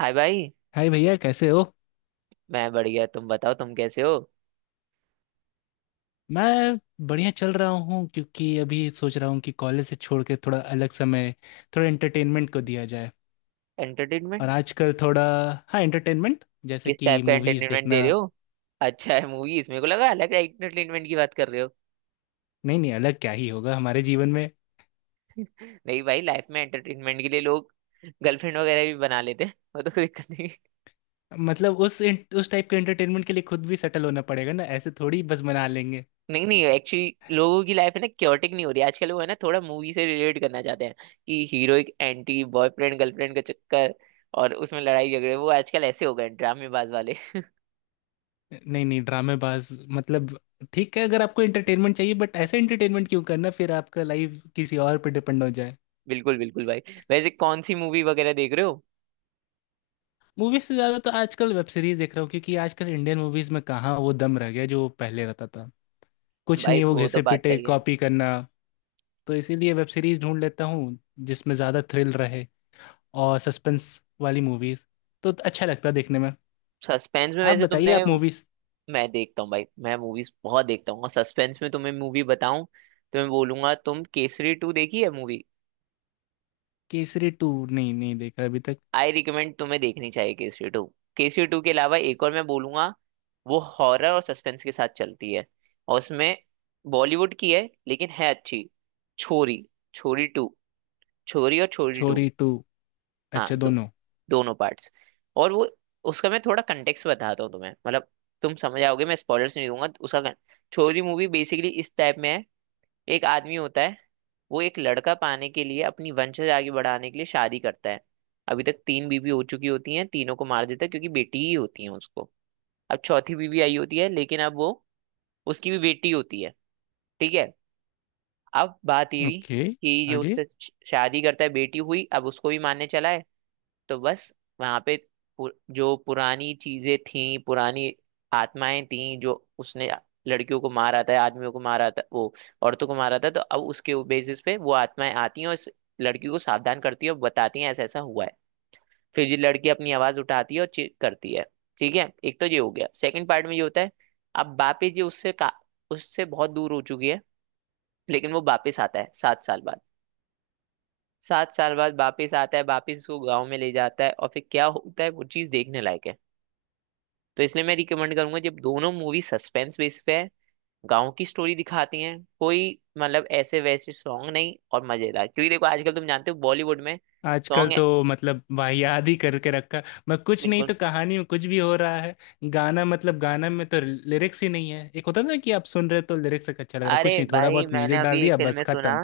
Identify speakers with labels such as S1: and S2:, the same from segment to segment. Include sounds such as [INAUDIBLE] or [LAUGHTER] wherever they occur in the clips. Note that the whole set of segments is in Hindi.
S1: हाय भाई।
S2: हाय भैया, कैसे हो।
S1: मैं बढ़िया, तुम बताओ, तुम कैसे हो?
S2: मैं बढ़िया चल रहा हूँ क्योंकि अभी सोच रहा हूँ कि कॉलेज से छोड़ के थोड़ा अलग समय, थोड़ा एंटरटेनमेंट को दिया जाए। और
S1: एंटरटेनमेंट?
S2: आजकल थोड़ा, हाँ, एंटरटेनमेंट जैसे
S1: किस
S2: कि
S1: टाइप का
S2: मूवीज
S1: एंटरटेनमेंट दे
S2: देखना।
S1: रहे हो? अच्छा है, मूवीज। मेरे को लगा अलग एंटरटेनमेंट की बात कर रहे हो।
S2: नहीं नहीं, अलग क्या ही होगा हमारे जीवन में।
S1: [LAUGHS] नहीं भाई, लाइफ में एंटरटेनमेंट के लिए लोग गर्लफ्रेंड वगैरह भी बना लेते हैं, वो तो कोई दिक्कत नहीं है।
S2: मतलब उस टाइप के एंटरटेनमेंट के लिए खुद भी सेटल होना पड़ेगा ना, ऐसे थोड़ी बस मना लेंगे।
S1: नहीं नहीं, एक्चुअली लोगों की लाइफ है ना, क्योटिक नहीं हो रही आजकल, वो है ना थोड़ा मूवी से रिलेट करना चाहते हैं कि हीरो एक एंटी, बॉयफ्रेंड गर्लफ्रेंड का चक्कर, और उसमें लड़ाई झगड़े वो आजकल ऐसे हो गए हैं, ड्रामेबाज वाले।
S2: नहीं नहीं ड्रामेबाज। मतलब ठीक है, अगर आपको एंटरटेनमेंट चाहिए बट ऐसे एंटरटेनमेंट क्यों करना, फिर आपका लाइफ किसी और पे डिपेंड हो जाए।
S1: [LAUGHS] बिल्कुल बिल्कुल भाई। वैसे कौन सी मूवी वगैरह देख रहे हो?
S2: मूवीज से ज्यादा तो आजकल वेब सीरीज देख रहा हूँ, क्योंकि आजकल इंडियन मूवीज में कहाँ वो दम रह गया जो पहले रहता था। कुछ
S1: भाई
S2: नहीं, वो
S1: वो तो
S2: घिसे
S1: बात
S2: पिटे
S1: सही है।
S2: कॉपी करना। तो इसीलिए वेब सीरीज ढूंढ लेता हूँ जिसमें ज्यादा थ्रिल रहे और सस्पेंस वाली मूवीज, तो अच्छा लगता है देखने में।
S1: सस्पेंस में
S2: आप
S1: वैसे
S2: बताइए,
S1: तुमने...
S2: आप मूवीज।
S1: मैं देखता हूँ भाई, मैं मूवीज बहुत देखता हूँ, और सस्पेंस में तुम्हें मूवी बताऊं तो मैं बोलूंगा, तुम केसरी टू देखी है मूवी?
S2: केसरी टू नहीं नहीं देखा अभी तक।
S1: आई रिकमेंड, तुम्हें देखनी चाहिए केसरी टू। केसरी टू के अलावा एक और मैं बोलूंगा। वो हॉरर और सस्पेंस के साथ चलती है, और उसमें बॉलीवुड की है लेकिन है अच्छी। छोरी। छोरी टू। छोरी और छोरी टू।
S2: छोरी टू,
S1: हाँ,
S2: अच्छा दोनों।
S1: दोनों पार्ट्स। और वो, उसका मैं थोड़ा कंटेक्स्ट बताता हूँ तुम्हें, मतलब तुम समझ आओगे, मैं स्पॉयलर्स नहीं दूंगा उसका छोरी मूवी बेसिकली इस टाइप में है। एक आदमी होता है, वो एक लड़का पाने के लिए अपनी वंशज आगे बढ़ाने के लिए शादी करता है। अभी तक तीन बीवी हो चुकी होती हैं, तीनों को मार देता है क्योंकि बेटी ही होती है उसको। अब चौथी बीवी आई होती है लेकिन अब वो, उसकी भी बेटी होती है। ठीक है। अब बात ये हुई
S2: ओके।
S1: कि जो
S2: आगे।
S1: उससे शादी करता है, बेटी हुई, अब उसको भी मारने चला है। तो बस वहां पे जो पुरानी चीजें थी, पुरानी आत्माएं थी जो उसने लड़कियों को मारा था, आदमियों को मारा था, वो औरतों को मारा था, तो अब उसके बेसिस पे वो आत्माएं आती हैं और इस लड़की को सावधान करती है और बताती हैं ऐसा ऐसा हुआ है। फिर ये लड़की अपनी आवाज उठाती है और चीख करती है। ठीक है, एक तो ये हो गया। सेकंड पार्ट में ये होता है, अब बापी जी उससे का, उससे बहुत दूर हो चुकी है, लेकिन वो वापिस आता है 7 साल बाद। 7 साल बाद वापिस आता है, वापिस उसको गाँव में ले जाता है, और फिर क्या होता है वो चीज देखने लायक है। तो इसलिए मैं रिकमेंड करूंगा, जब दोनों मूवी सस्पेंस बेस पे है, गाँव की स्टोरी दिखाती हैं, कोई मतलब ऐसे वैसे सॉन्ग नहीं, और मजेदार, क्योंकि देखो आजकल तुम जानते हो बॉलीवुड में
S2: आजकल
S1: सॉन्ग है।
S2: तो मतलब वाहियात ही करके रखा। मैं कुछ नहीं,
S1: बिल्कुल।
S2: तो कहानी में कुछ भी हो रहा है। गाना, मतलब गाना में तो लिरिक्स ही नहीं है। एक होता ना कि आप सुन रहे हो तो लिरिक्स एक अच्छा लग रहा है,
S1: अरे
S2: कुछ नहीं, थोड़ा
S1: भाई
S2: बहुत
S1: मैंने
S2: म्यूजिक
S1: अभी
S2: डाल
S1: एक
S2: दिया,
S1: फिल्म
S2: बस
S1: में सुना,
S2: खत्म।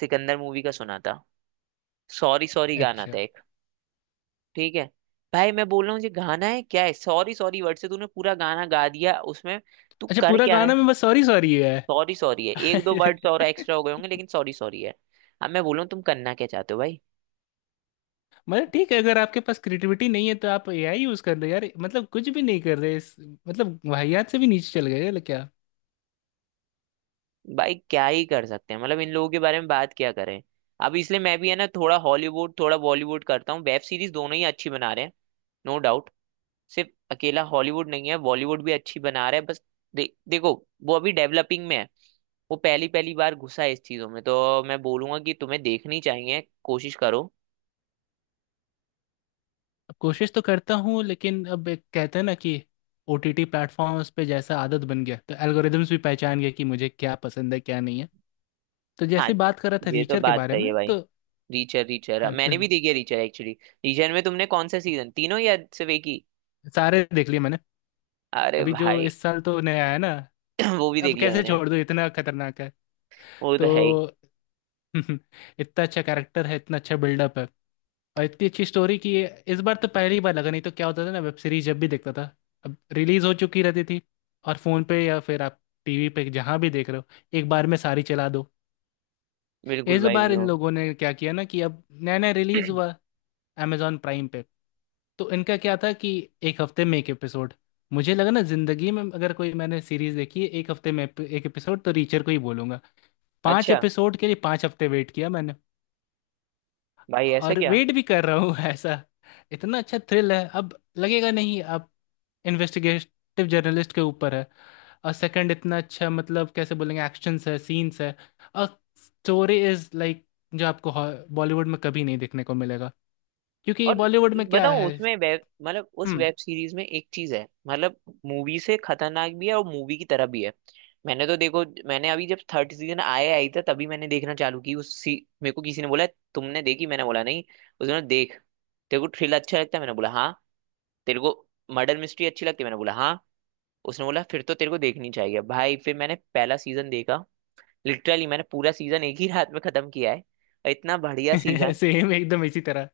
S1: सिकंदर मूवी का सुना था, सॉरी सॉरी गाना था
S2: अच्छा।
S1: एक। ठीक है भाई, मैं बोल रहा हूँ ये गाना है क्या है, सॉरी सॉरी वर्ड से तूने पूरा गाना गा दिया उसमें। तू
S2: अच्छा
S1: कर
S2: पूरा
S1: क्या रहा
S2: गाना
S1: है?
S2: में बस सॉरी सॉरी है।
S1: सॉरी सॉरी है, एक दो वर्ड्स और
S2: [LAUGHS]
S1: एक्स्ट्रा हो गए होंगे लेकिन सॉरी सॉरी है। अब मैं बोलूँ तुम करना क्या चाहते हो भाई?
S2: मतलब ठीक है, अगर आपके पास क्रिएटिविटी नहीं है तो आप एआई यूज कर लो यार, मतलब कुछ भी नहीं कर रहे इस-। मतलब वाहियात से भी नीचे चल गए क्या।
S1: भाई क्या ही कर सकते हैं, मतलब इन लोगों के बारे में बात क्या करें। अब इसलिए मैं भी है ना थोड़ा हॉलीवुड थोड़ा बॉलीवुड करता हूँ, वेब सीरीज दोनों ही अच्छी बना रहे हैं। No doubt. सिर्फ अकेला हॉलीवुड नहीं है, बॉलीवुड भी अच्छी बना रहा है। बस देखो, वो अभी डेवलपिंग में है। वो पहली पहली बार घुसा है इस चीजों में, तो मैं बोलूंगा कि तुम्हें देखनी चाहिए, कोशिश करो।
S2: कोशिश तो करता हूँ, लेकिन अब एक कहते हैं ना कि ओटीटी प्लेटफॉर्म्स पे जैसा आदत बन गया तो एल्गोरिदम्स भी पहचान गए कि मुझे क्या पसंद है, क्या नहीं है। तो
S1: हाँ,
S2: जैसे बात कर रहा था
S1: ये तो
S2: रीचर के
S1: बात
S2: बारे
S1: सही है
S2: में,
S1: भाई।
S2: तो
S1: रीचर रीचर
S2: हाँ,
S1: मैंने भी देखी है, रीचर एक्चुअली। रीचर में तुमने कौन सा सीजन, तीनों या सिर्फ एक ही?
S2: सारे देख लिए मैंने।
S1: अरे
S2: अभी जो
S1: भाई।
S2: इस साल तो नया आया ना,
S1: [CLEARS THROAT] वो भी
S2: अब
S1: देख लिया
S2: कैसे
S1: मैंने।
S2: छोड़ दूँ, इतना खतरनाक है।
S1: वो तो है ही।
S2: तो [LAUGHS] इतना अच्छा कैरेक्टर है, इतना अच्छा बिल्डअप है, और इतनी अच्छी स्टोरी कि ये। इस बार तो पहली बार लगा, नहीं तो क्या होता था ना, वेब सीरीज जब भी देखता था अब रिलीज हो चुकी रहती थी, और फोन पे या फिर आप टीवी पे जहां भी देख रहे हो, एक बार में सारी चला दो।
S1: बिल्कुल
S2: इस
S1: भाई
S2: बार इन
S1: बिल्कुल।
S2: लोगों ने क्या किया ना कि अब नया नया रिलीज हुआ amazon प्राइम पे, तो इनका क्या था कि एक हफ्ते में एक एपिसोड। मुझे लगा ना, जिंदगी में अगर कोई मैंने सीरीज देखी है एक हफ्ते में एक एपिसोड, तो रीचर को ही बोलूंगा।
S1: [CLEARS THROAT]
S2: पांच
S1: अच्छा।
S2: एपिसोड के लिए 5 हफ्ते वेट किया मैंने,
S1: भाई ऐसा
S2: और
S1: क्या?
S2: वेट भी कर रहा हूँ। [LAUGHS] ऐसा इतना अच्छा थ्रिल है। अब लगेगा नहीं, आप, इन्वेस्टिगेटिव जर्नलिस्ट के ऊपर है। और सेकंड इतना अच्छा, मतलब कैसे बोलेंगे, एक्शंस है, सीन्स है, और स्टोरी इज लाइक जो आपको बॉलीवुड में कभी नहीं देखने को मिलेगा, क्योंकि
S1: और
S2: बॉलीवुड में क्या
S1: बताऊं
S2: है।
S1: उसमें, वेब मतलब उस
S2: हम्म।
S1: वेब सीरीज में एक चीज है, मतलब मूवी से खतरनाक भी है और मूवी की तरह भी है। मैंने तो देखो मैंने अभी जब थर्ड सीजन आया आई था तभी मैंने देखना चालू की उस सी मेरे को किसी ने बोला तुमने देखी, मैंने बोला नहीं। उसने बोला, देख, तेरे को थ्रिलर अच्छा लगता है, मैंने बोला हाँ। तेरे को मर्डर मिस्ट्री अच्छी लगती है, मैंने बोला हाँ। उसने बोला, फिर तो तेरे को देखनी चाहिए भाई। फिर मैंने पहला सीजन देखा। लिटरली मैंने पूरा सीजन एक ही रात में खत्म किया है, और इतना बढ़िया
S2: [LAUGHS]
S1: सीजन।
S2: सेम एकदम इसी तरह।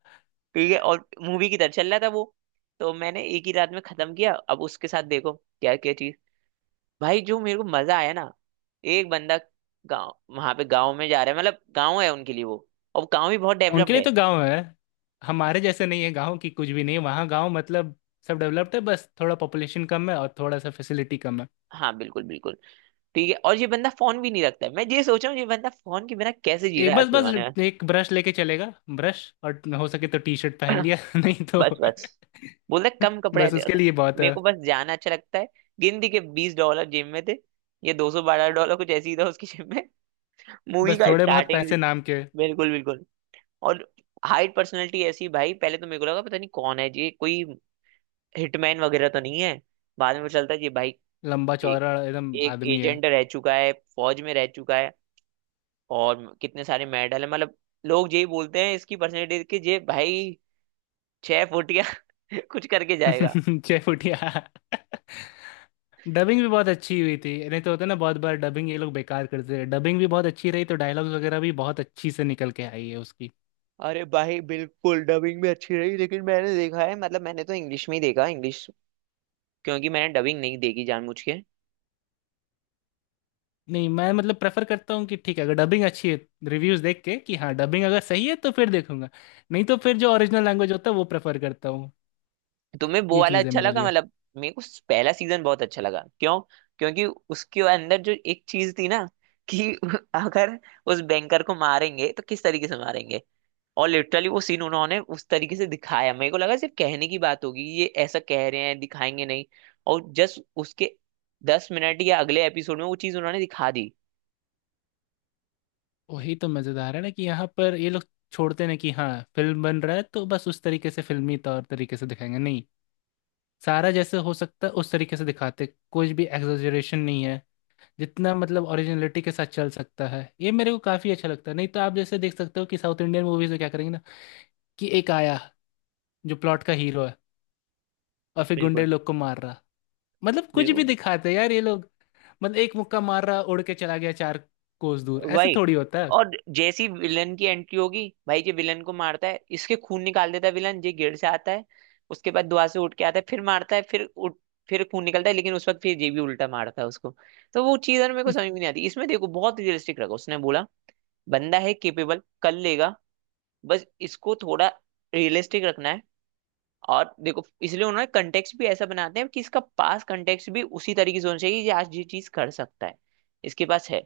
S1: ठीक है, और मूवी की तरह चल रहा था वो, तो मैंने एक ही रात में खत्म किया। अब उसके साथ देखो क्या क्या चीज। भाई जो मेरे को मजा आया ना, एक बंदा गाँव, वहां पे गाँव में जा रहा है, मतलब गाँव है उनके लिए वो, और गाँव भी बहुत
S2: उनके
S1: डेवलप्ड
S2: लिए
S1: है।
S2: तो गांव है, हमारे जैसे नहीं है। गांव की कुछ भी नहीं है वहाँ, गांव मतलब सब डेवलप्ड है, बस थोड़ा पॉपुलेशन कम है और थोड़ा सा फैसिलिटी कम है।
S1: हाँ बिल्कुल बिल्कुल। ठीक है, और ये बंदा फोन भी नहीं रखता है, मैं ये सोच रहा हूँ ये बंदा फोन के बिना कैसे जी रहा
S2: एक
S1: है आज
S2: बस
S1: के जमाने में।
S2: बस एक ब्रश लेके चलेगा, ब्रश, और हो सके तो टी शर्ट पहन लिया। [LAUGHS] नहीं तो
S1: बस बस बोल रहा है, कम कपड़े हैं
S2: बस
S1: तेरे-
S2: उसके
S1: पास।
S2: लिए बहुत
S1: मेरे
S2: है,
S1: को बस जाना अच्छा लगता है, गिनती के $20 जेब में थे। ये $212 कुछ ऐसे ही था उसकी जेब में। [LAUGHS] मूवी
S2: बस
S1: का
S2: थोड़े बहुत
S1: स्टार्टिंग।
S2: पैसे नाम के।
S1: बिल्कुल बिल्कुल। और हाइट पर्सनैलिटी ऐसी भाई, पहले तो मेरे को लगा पता नहीं कौन है ये, कोई हिटमैन वगैरह तो नहीं है। बाद में पता चलता है ये भाई
S2: लंबा
S1: एक
S2: चौड़ा एकदम
S1: एक
S2: आदमी है।
S1: एजेंट रह चुका है, फौज में रह चुका है, और कितने सारे मेडल है, मतलब लोग यही बोलते हैं इसकी पर्सनैलिटी, कि ये भाई छह फुटिया [LAUGHS] कुछ करके जाएगा।
S2: [LAUGHS] छह फुटिया। डबिंग भी बहुत अच्छी हुई थी, नहीं तो होता है ना, बहुत बार डबिंग ये लोग बेकार करते हैं। डबिंग भी बहुत अच्छी रही, तो डायलॉग्स वगैरह भी बहुत अच्छी से निकल के आई है उसकी।
S1: अरे भाई बिल्कुल, डबिंग भी अच्छी रही, लेकिन मैंने देखा है मतलब मैंने तो इंग्लिश में ही देखा इंग्लिश, क्योंकि मैंने डबिंग नहीं देखी जानबूझ के।
S2: नहीं, मैं मतलब प्रेफर करता हूँ कि ठीक है, अगर डबिंग अच्छी है, रिव्यूज देख के कि हाँ, डबिंग अगर सही है तो फिर देखूंगा, नहीं तो फिर जो ओरिजिनल लैंग्वेज होता है वो प्रेफर करता।
S1: तुम्हें वो
S2: ये
S1: वाला
S2: चीज़ है
S1: अच्छा
S2: मेरे
S1: लगा,
S2: लिए।
S1: मतलब मेरे को पहला सीजन बहुत अच्छा लगा क्यों? क्योंकि उसके अंदर जो एक चीज थी ना, कि [LAUGHS] अगर उस बैंकर को मारेंगे तो किस तरीके से मारेंगे, और लिटरली वो सीन उन्होंने उस तरीके से दिखाया। मेरे को लगा सिर्फ कहने की बात होगी, ये ऐसा कह रहे हैं दिखाएंगे नहीं, और जस्ट उसके 10 मिनट या अगले एपिसोड में वो चीज उन्होंने दिखा दी।
S2: वही तो मज़ेदार है ना, कि यहाँ पर ये लोग छोड़ते नहीं कि हाँ, फिल्म बन रहा है तो बस उस तरीके से फिल्मी तौर तरीके से दिखाएंगे, नहीं। सारा जैसे हो सकता है उस तरीके से दिखाते, कुछ भी एग्जैजरेशन नहीं है। जितना मतलब ओरिजिनलिटी के साथ चल सकता है, ये मेरे को काफ़ी अच्छा लगता है। नहीं तो आप जैसे देख सकते हो कि साउथ इंडियन मूवीज़ में क्या करेंगे ना, कि एक आया जो प्लॉट का हीरो है और फिर गुंडे
S1: बिल्कुल
S2: लोग को मार रहा। मतलब कुछ भी
S1: बिल्कुल।
S2: दिखाते हैं यार ये लोग। मतलब एक मुक्का मार रहा, उड़ के चला गया 4 कोस दूर, ऐसे
S1: वही,
S2: थोड़ी होता है।
S1: और जैसी विलन की एंट्री होगी भाई, ये विलन को मारता है, इसके खून निकाल देता है, विलन ये गिर जाता है, उसके बाद दुआ से उठ के आता है, फिर मारता है, फिर उठ, फिर खून निकलता है, लेकिन उस वक्त फिर ये भी उल्टा मारता है उसको। तो वो चीज मेरे को समझ में नहीं आती। इसमें देखो बहुत रियलिस्टिक रखा उसने, बोला बंदा है केपेबल, कर लेगा, बस इसको थोड़ा रियलिस्टिक रखना है। और देखो, इसलिए उन्होंने कंटेक्स्ट भी ऐसा बनाते हैं कि इसका पास कंटेक्स्ट भी उसी तरीके से होना चाहिए, ये आज ये चीज कर सकता है, इसके पास है,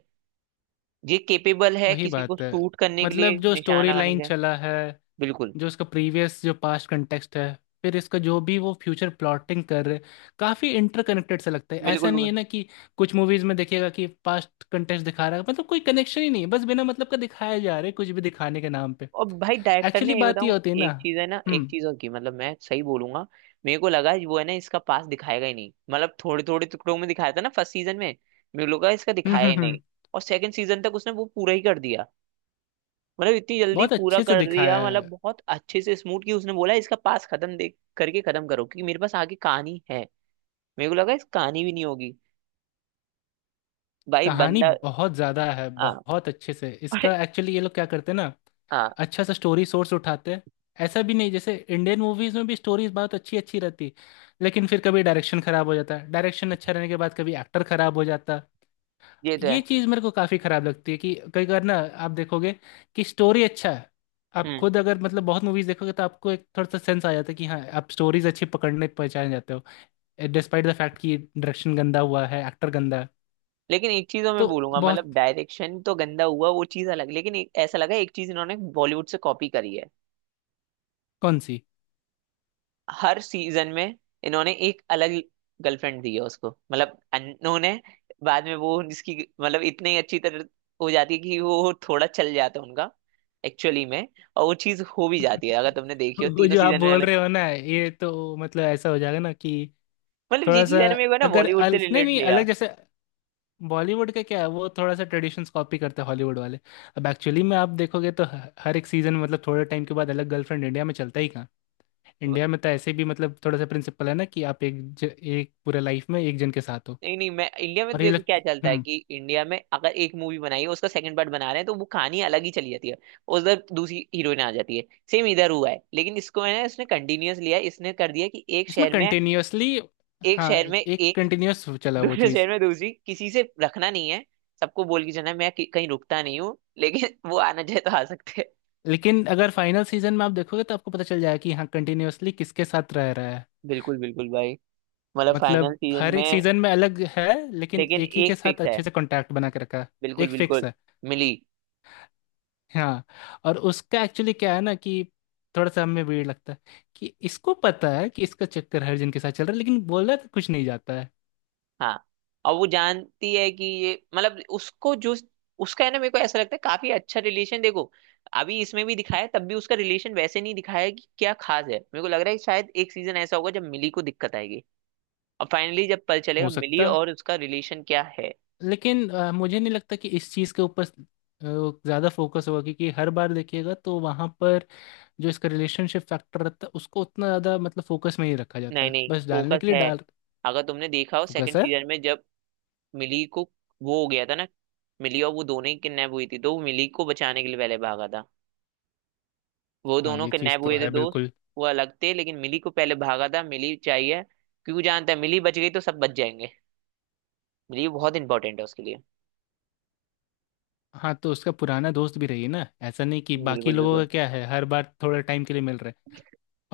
S1: ये केपेबल है
S2: वही
S1: किसी को
S2: बात है,
S1: शूट करने के लिए,
S2: मतलब जो
S1: निशान
S2: स्टोरी
S1: लगाने के
S2: लाइन
S1: लिए।
S2: चला है,
S1: बिल्कुल
S2: जो उसका प्रीवियस जो पास्ट कंटेक्स्ट है, फिर इसका जो भी वो फ्यूचर प्लॉटिंग कर रहे, काफ़ी इंटरकनेक्टेड सा लगता है। ऐसा
S1: बिल्कुल
S2: नहीं
S1: बिल्कुल।
S2: है ना कि कुछ मूवीज़ में देखिएगा कि पास्ट कंटेक्स्ट दिखा रहा है, मतलब कोई कनेक्शन ही नहीं है, बस बिना मतलब का दिखाया जा रहा है, कुछ भी दिखाने के नाम पे।
S1: और भाई डायरेक्टर
S2: एक्चुअली
S1: ने ये
S2: बात ये
S1: बताऊं,
S2: होती है ना।
S1: एक चीज है ना, एक
S2: हम्म,
S1: चीज और की, मतलब मैं सही बोलूंगा, मेरे को लगा वो है ना इसका पास दिखाएगा ही नहीं, मतलब थोड़े थोड़े टुकड़ों में दिखाया था ना फर्स्ट सीजन में। मेरे को लगा इसका
S2: हम्म,
S1: दिखाया
S2: हम्म,
S1: ही
S2: हम्म।
S1: नहीं, और सेकंड सीजन तक उसने वो पूरा ही कर दिया, मतलब इतनी जल्दी
S2: बहुत
S1: पूरा
S2: अच्छे से
S1: कर दिया,
S2: दिखाया
S1: मतलब
S2: है।
S1: बहुत अच्छे से स्मूथ की, उसने बोला इसका पास खत्म देख करके खत्म करो क्योंकि मेरे पास आगे कहानी है। मेरे को लगा इस कहानी भी नहीं होगी। भाई
S2: कहानी
S1: बंदा।
S2: बहुत ज़्यादा है,
S1: हाँ।
S2: बहुत अच्छे से इसका,
S1: [LAUGHS]
S2: एक्चुअली ये लोग क्या करते हैं ना,
S1: हाँ।
S2: अच्छा सा स्टोरी सोर्स उठाते हैं। ऐसा भी नहीं, जैसे इंडियन मूवीज में भी स्टोरीज बहुत अच्छी अच्छी रहती, लेकिन फिर कभी डायरेक्शन खराब हो जाता है, डायरेक्शन अच्छा रहने के बाद कभी एक्टर खराब हो जाता।
S1: ये तो
S2: ये
S1: है।
S2: चीज़ मेरे को काफ़ी खराब लगती है, कि कई बार ना आप देखोगे कि स्टोरी अच्छा है, आप
S1: हम्म।
S2: खुद अगर मतलब बहुत मूवीज देखोगे तो आपको एक थोड़ा सा सेंस आ जाता है कि हाँ, आप स्टोरीज अच्छी पकड़ने पहचान जाते हो, डिस्पाइट द फैक्ट कि डायरेक्शन गंदा हुआ है, एक्टर गंदा है।
S1: लेकिन एक चीज और मैं
S2: तो
S1: बोलूंगा,
S2: बहुत।
S1: मतलब डायरेक्शन तो गंदा हुआ वो चीज अलग, लेकिन एक, ऐसा लगा एक चीज इन्होंने बॉलीवुड से कॉपी करी है,
S2: कौन सी।
S1: हर सीजन में इन्होंने एक अलग गर्लफ्रेंड दी है उसको, मतलब इन्होंने बाद में वो इसकी मतलब इतनी अच्छी तरह हो जाती है कि वो थोड़ा चल जाता है उनका एक्चुअली में। और वो चीज हो भी जाती है, अगर
S2: [LAUGHS]
S1: तुमने देखी हो
S2: वो
S1: तीनों
S2: जो आप
S1: सीजन में
S2: बोल
S1: अलग,
S2: रहे हो ना, ये तो मतलब ऐसा हो जाएगा ना कि
S1: मतलब ये
S2: थोड़ा सा,
S1: चीज है ना, मेरे को ना
S2: अगर
S1: बॉलीवुड से
S2: अल, नहीं
S1: रिलेट
S2: नहीं
S1: लिया।
S2: अलग जैसे, बॉलीवुड का क्या है, वो थोड़ा सा ट्रेडिशंस कॉपी करते हैं हॉलीवुड वाले। अब एक्चुअली में आप देखोगे तो हर एक सीजन, मतलब थोड़े टाइम के बाद अलग गर्लफ्रेंड, इंडिया में चलता ही कहाँ। इंडिया में तो ऐसे भी मतलब थोड़ा सा प्रिंसिपल है ना, कि आप एक पूरे लाइफ में एक जन के साथ हो।
S1: नहीं नहीं, मैं इंडिया में तो
S2: और ये
S1: देखो
S2: लग।
S1: क्या चलता है
S2: हम्म।
S1: कि इंडिया में अगर एक मूवी बनाई है उसका सेकंड पार्ट बना रहे हैं तो वो कहानी अलग ही चली जाती है, उधर दूसरी हीरोइन आ जाती है। सेम इधर हुआ है, लेकिन इसको है ना इसने कंटिन्यूअस लिया है, इसने कर दिया कि एक
S2: इसमें
S1: शहर में
S2: कंटिन्यूअसली।
S1: एक
S2: हाँ,
S1: शहर में
S2: एक
S1: एक
S2: कंटिन्यूअस चला वो
S1: दूसरे
S2: चीज़।
S1: शहर में दूसरी किसी से रखना नहीं है, सबको बोल के जाना है, मैं कहीं रुकता नहीं हूँ लेकिन [LAUGHS] वो आना चाहे तो आ सकते हैं।
S2: लेकिन अगर फाइनल सीजन में आप देखोगे तो आपको पता चल जाएगा कि हाँ, कंटिन्यूअसली किसके साथ रह रहा है।
S1: बिल्कुल बिल्कुल भाई, मतलब
S2: मतलब
S1: फाइनल सीजन
S2: हर एक
S1: में
S2: सीजन में अलग है, लेकिन
S1: लेकिन
S2: एक ही के
S1: एक
S2: साथ
S1: फिक्स है।
S2: अच्छे से कांटेक्ट बना के रखा है।
S1: बिल्कुल
S2: एक फिक्स
S1: बिल्कुल।
S2: है।
S1: मिली।
S2: हाँ। और उसका एक्चुअली क्या है ना, कि थोड़ा सा हमें वीर लगता है कि इसको पता है कि इसका चक्कर हर जन के साथ चल रहा है, लेकिन बोल रहा है तो कुछ नहीं जाता है।
S1: हाँ। और वो जानती है कि ये मतलब उसको जो, उसका है ना, मेरे को ऐसा लगता है काफी अच्छा रिलेशन देखो, अभी इसमें भी दिखाया है, तब भी उसका रिलेशन वैसे नहीं दिखाया है कि क्या खास है, मेरे को लग रहा है कि शायद एक सीजन ऐसा होगा जब मिली को दिक्कत आएगी, और फाइनली जब पता चलेगा
S2: हो
S1: मिली
S2: सकता है।
S1: और उसका रिलेशन क्या है।
S2: लेकिन मुझे नहीं लगता कि इस चीज़ के ऊपर ज़्यादा फोकस होगा, क्योंकि हर बार देखिएगा तो वहाँ पर जो इसका रिलेशनशिप फैक्टर रहता है उसको उतना ज़्यादा मतलब फोकस में ही रखा जाता
S1: नहीं
S2: है,
S1: नहीं
S2: बस डालने
S1: फोकस
S2: के लिए
S1: है,
S2: डाल।
S1: अगर तुमने देखा हो
S2: फोकस
S1: सेकंड
S2: है।
S1: सीजन में जब मिली को वो हो गया था ना, मिली और वो दोनों ही किडनैप हुई थी, तो वो मिली को बचाने के लिए पहले भागा था। वो
S2: हाँ,
S1: दोनों
S2: ये चीज़
S1: किडनैप
S2: तो
S1: हुए थे
S2: है
S1: दोस्त,
S2: बिल्कुल।
S1: वो अलग थे, लेकिन मिली को पहले भागा था, मिली चाहिए क्यों, जानता है मिली बच गई तो सब बच जाएंगे, मिली बहुत इंपॉर्टेंट है उसके लिए।
S2: हाँ, तो उसका पुराना दोस्त भी रही है ना, ऐसा नहीं कि बाकी
S1: बिल्कुल
S2: लोगों का
S1: बिल्कुल
S2: क्या है, हर बार थोड़ा टाइम के लिए मिल रहे हैं।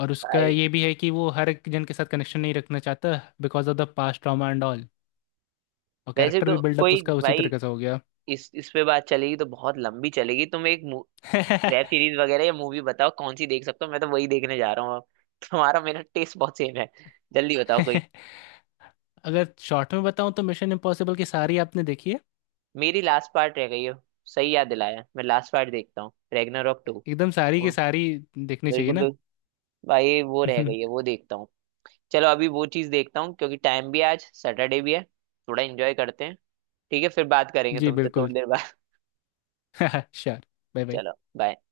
S2: और उसका
S1: भाई।
S2: ये भी है कि वो हर एक जन के साथ कनेक्शन नहीं रखना चाहता, because of the past trauma and all. और
S1: वैसे
S2: कैरेक्टर भी
S1: तो
S2: बिल्डअप
S1: कोई
S2: उसका उसी
S1: भाई,
S2: तरीके से हो गया।
S1: इस पे बात चलेगी तो बहुत लंबी चलेगी। तुम एक वेब
S2: [LAUGHS]
S1: सीरीज वगैरह या मूवी बताओ कौन सी देख सकते हो, मैं तो वही देखने जा रहा हूँ अब। तुम्हारा मेरा टेस्ट बहुत सेम है, जल्दी बताओ कोई।
S2: अगर शॉर्ट में बताऊं तो मिशन इम्पॉसिबल की सारी आपने देखी है,
S1: मेरी लास्ट पार्ट रह गई है, सही याद दिलाया, मैं लास्ट पार्ट देखता हूँ, रैग्नारॉक टू।
S2: एकदम सारी की सारी देखनी चाहिए
S1: बिल्कुल
S2: ना।
S1: बिल्कुल भाई, वो रह गई है
S2: [LAUGHS]
S1: वो देखता हूँ। चलो अभी वो चीज देखता हूँ क्योंकि टाइम भी है, आज सैटरडे भी है, थोड़ा एंजॉय करते हैं। ठीक है, फिर बात करेंगे
S2: जी
S1: तुमसे
S2: बिल्कुल।
S1: थोड़ी देर बाद। [LAUGHS]
S2: [LAUGHS] श्योर। Bye bye.
S1: चलो बाय।